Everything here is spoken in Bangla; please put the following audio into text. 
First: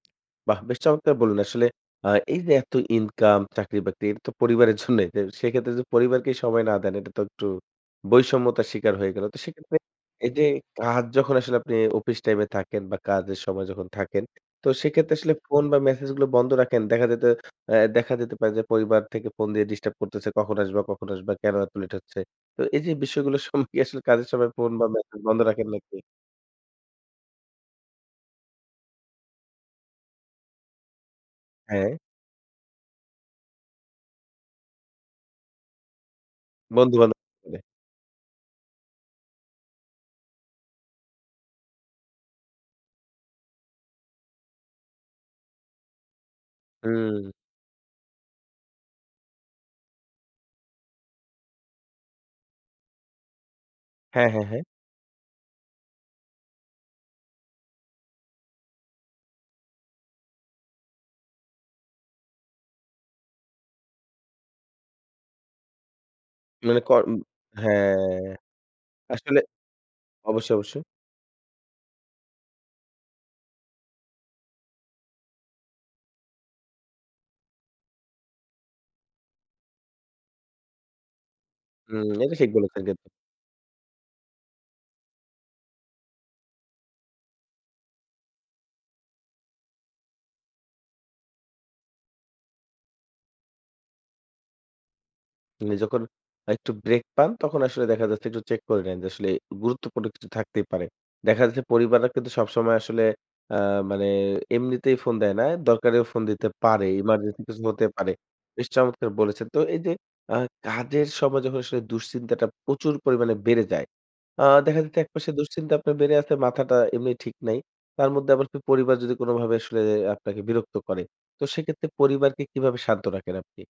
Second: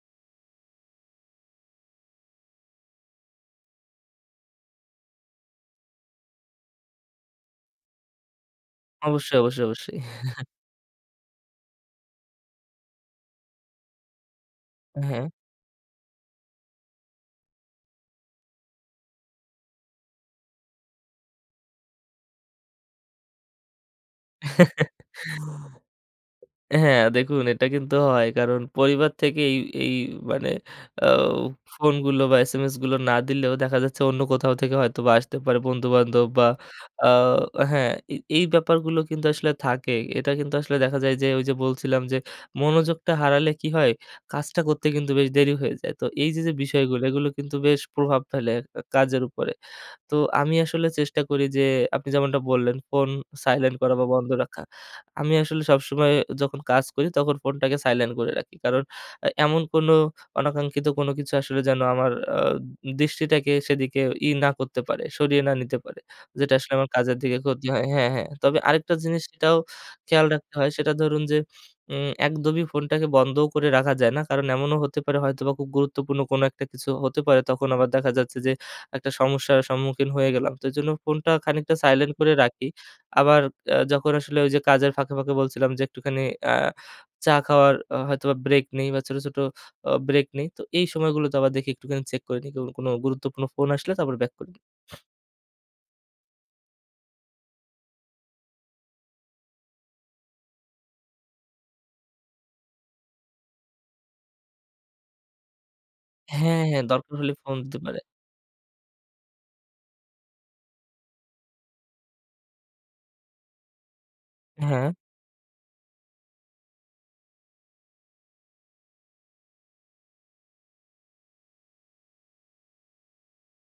বাহ! বেশ চমৎকার বললেন আসলে, আ এই যে এত ইনকাম, চাকরি-বাকরি তো পরিবারের জন্যই। তো সেক্ষেত্রে যদি পরিবারকে সময় না দেন, এটা তো একটু বৈষম্যতার শিকার হয়ে গেল। অবশ্যই, তো অবশ্যই, সেক্ষেত্রে অবশ্যই। এই যে কাজ যখন আসলে আপনি, অফিস টাইমে থাকেন বা কাজের সময় যখন থাকেন, তো সেক্ষেত্রে হ্যাঁ। আসলে ফোন বা মেসেজ গুলো বন্ধ রাখেন। দেখা যায় তো অ্যা দেখা যেতে পারে যে, পরিবার থেকে ফোন দিয়ে ডিস্টার্ব করতেছে। "কখন আসবা, কখন আসবা? কেন এত লেট হচ্ছে?" তো এই যে বিষয়গুলোর সময় আসলে কাজের সময় ফোন বা মেসেজ বন্ধ রাখেন নাকি? হ্যাঁ, দেখুন এটা কিন্তু হয়। কারণ পরিবার থেকে এই, এই মানে আউ হ্যাঁ। ফোনগুলো বা SMS গুলো না দিলেও দেখা যাচ্ছে, অন্য কোথাও থেকে হয়তোবা আসতে পারে। বন্ধুবান্ধব বা আ বন্ধুবান্ধব [unintelligible] হ্যাঁ, এই এই ব্যাপারগুলো কিন্তু আসলে থাকে। এটা কিন্তু আসলে দেখা যায় যে ঐ যে বলছিলাম যে, মনোযোগটা হারালে কি হয়? কাজটা করতে কিন্তু বেশ দেরি হয়ে যায়। তো এই যে, যে বিষয়গুলো এগুলো হুম। কিন্তু বেশ প্রভাব ফেলে ক কাজের উপরে। তো আমি আসলে চেষ্টা করি যে আপনি যেমনটা বললেন, ফোন সাইলেন্ট করা বা হ্যাঁ, বন্ধ হ্যাঁ, হ্যাঁ। রাখা। আমি আসলে সবসময় যখন কাজ করি, তখন ফোনটাকে সাইলেন্ট করে রাখি। কারণ এ এমন কোন অনাকাঙ্ক্ষিত কোন কিছু আসলে যেন আমার আ দৃষ্টিটাকে, সেদিকে ই না করতে পারে, সরিয়ে না নিতে পারে। যেটা আসলে মানে আমার ক উম কাজের দিকে ক্ষতি হয়। হ্যাঁ। হ্যাঁ, হ্যাঁ। তবে আরেকটা জিনিস আসলে সেটাও খেয়াল রাখতে অবশ্যই, হয়, অবশ্যই। সেটা ধরুন যে উম একদমই ফোনটাকে বন্ধ করে রাখা যায় না। কারণ এমনও হতে পারে হয়তোবা খুব গুরুত্বপূর্ণ কোন একটা কিছু হতে পারে। তখন আবার দেখা যাচ্ছে যে, একটা সমস্যার সম্মুখীন হয়ে গেলাম। তো এজন্য ফোনটা খানিকটা হুম। সাইলেন্ট করে এটা ঠিক রাখি। বলেছেন কিন্তু। আবার অ্যা যখন আসলে ওই যে কাজের ফাঁকে, ফাঁকে বলছিলাম যে, একটুখানি আ চা খাওয়ার আ হয়তোবা ব্রেক নেই বা ছোট, ছোট আ ব্রেক নেই, তো এই সময়গুলো তে আবার দেখি একটুখানি চেক করে নেই, ক-কোন গুরুত্বপূর্ণ ফোন আসলে, তারপর বাক করি। মানে যখন একটু ব্রেক পান, তখন আসলে দেখা যাচ্ছে একটু চেক করে নেন যে আসলে, গুরুত্বপূর্ণ কিছু থাকতেই পারে। দেখা যাচ্ছে পরিবাররা কিন্তু সবসময় আসলে আ মানে, এমনিতেই ফোন দেয় না। দরকারেও ফোন দিতে হ্যাঁ, হ্যাঁ। পারে। দরকার হলে এমার্জেন্সি ফোন কিছু দিতে হতে পারে। পারে। বেশ চমৎকার বলেছেন। তো এই যে আ কাজের সময় যখন আসলে দুশ্চিন্তাটা প্রচুর পরিমাণে বেড়ে যায়। আ দেখা হ্যাঁ। যাচ্ছে একপাশে দুশ্চিন্তা আপনার বেড়ে আছে, মাথাটা এমনি ঠিক নাই। তার মধ্যে আবার পি পরিবার যদি কোনভাবে আসলে আপনাকে বিরক্ত করে, তো সেক্ষেত্রে পরিবারকে কিভাবে শান্ত রাখেন আপনি?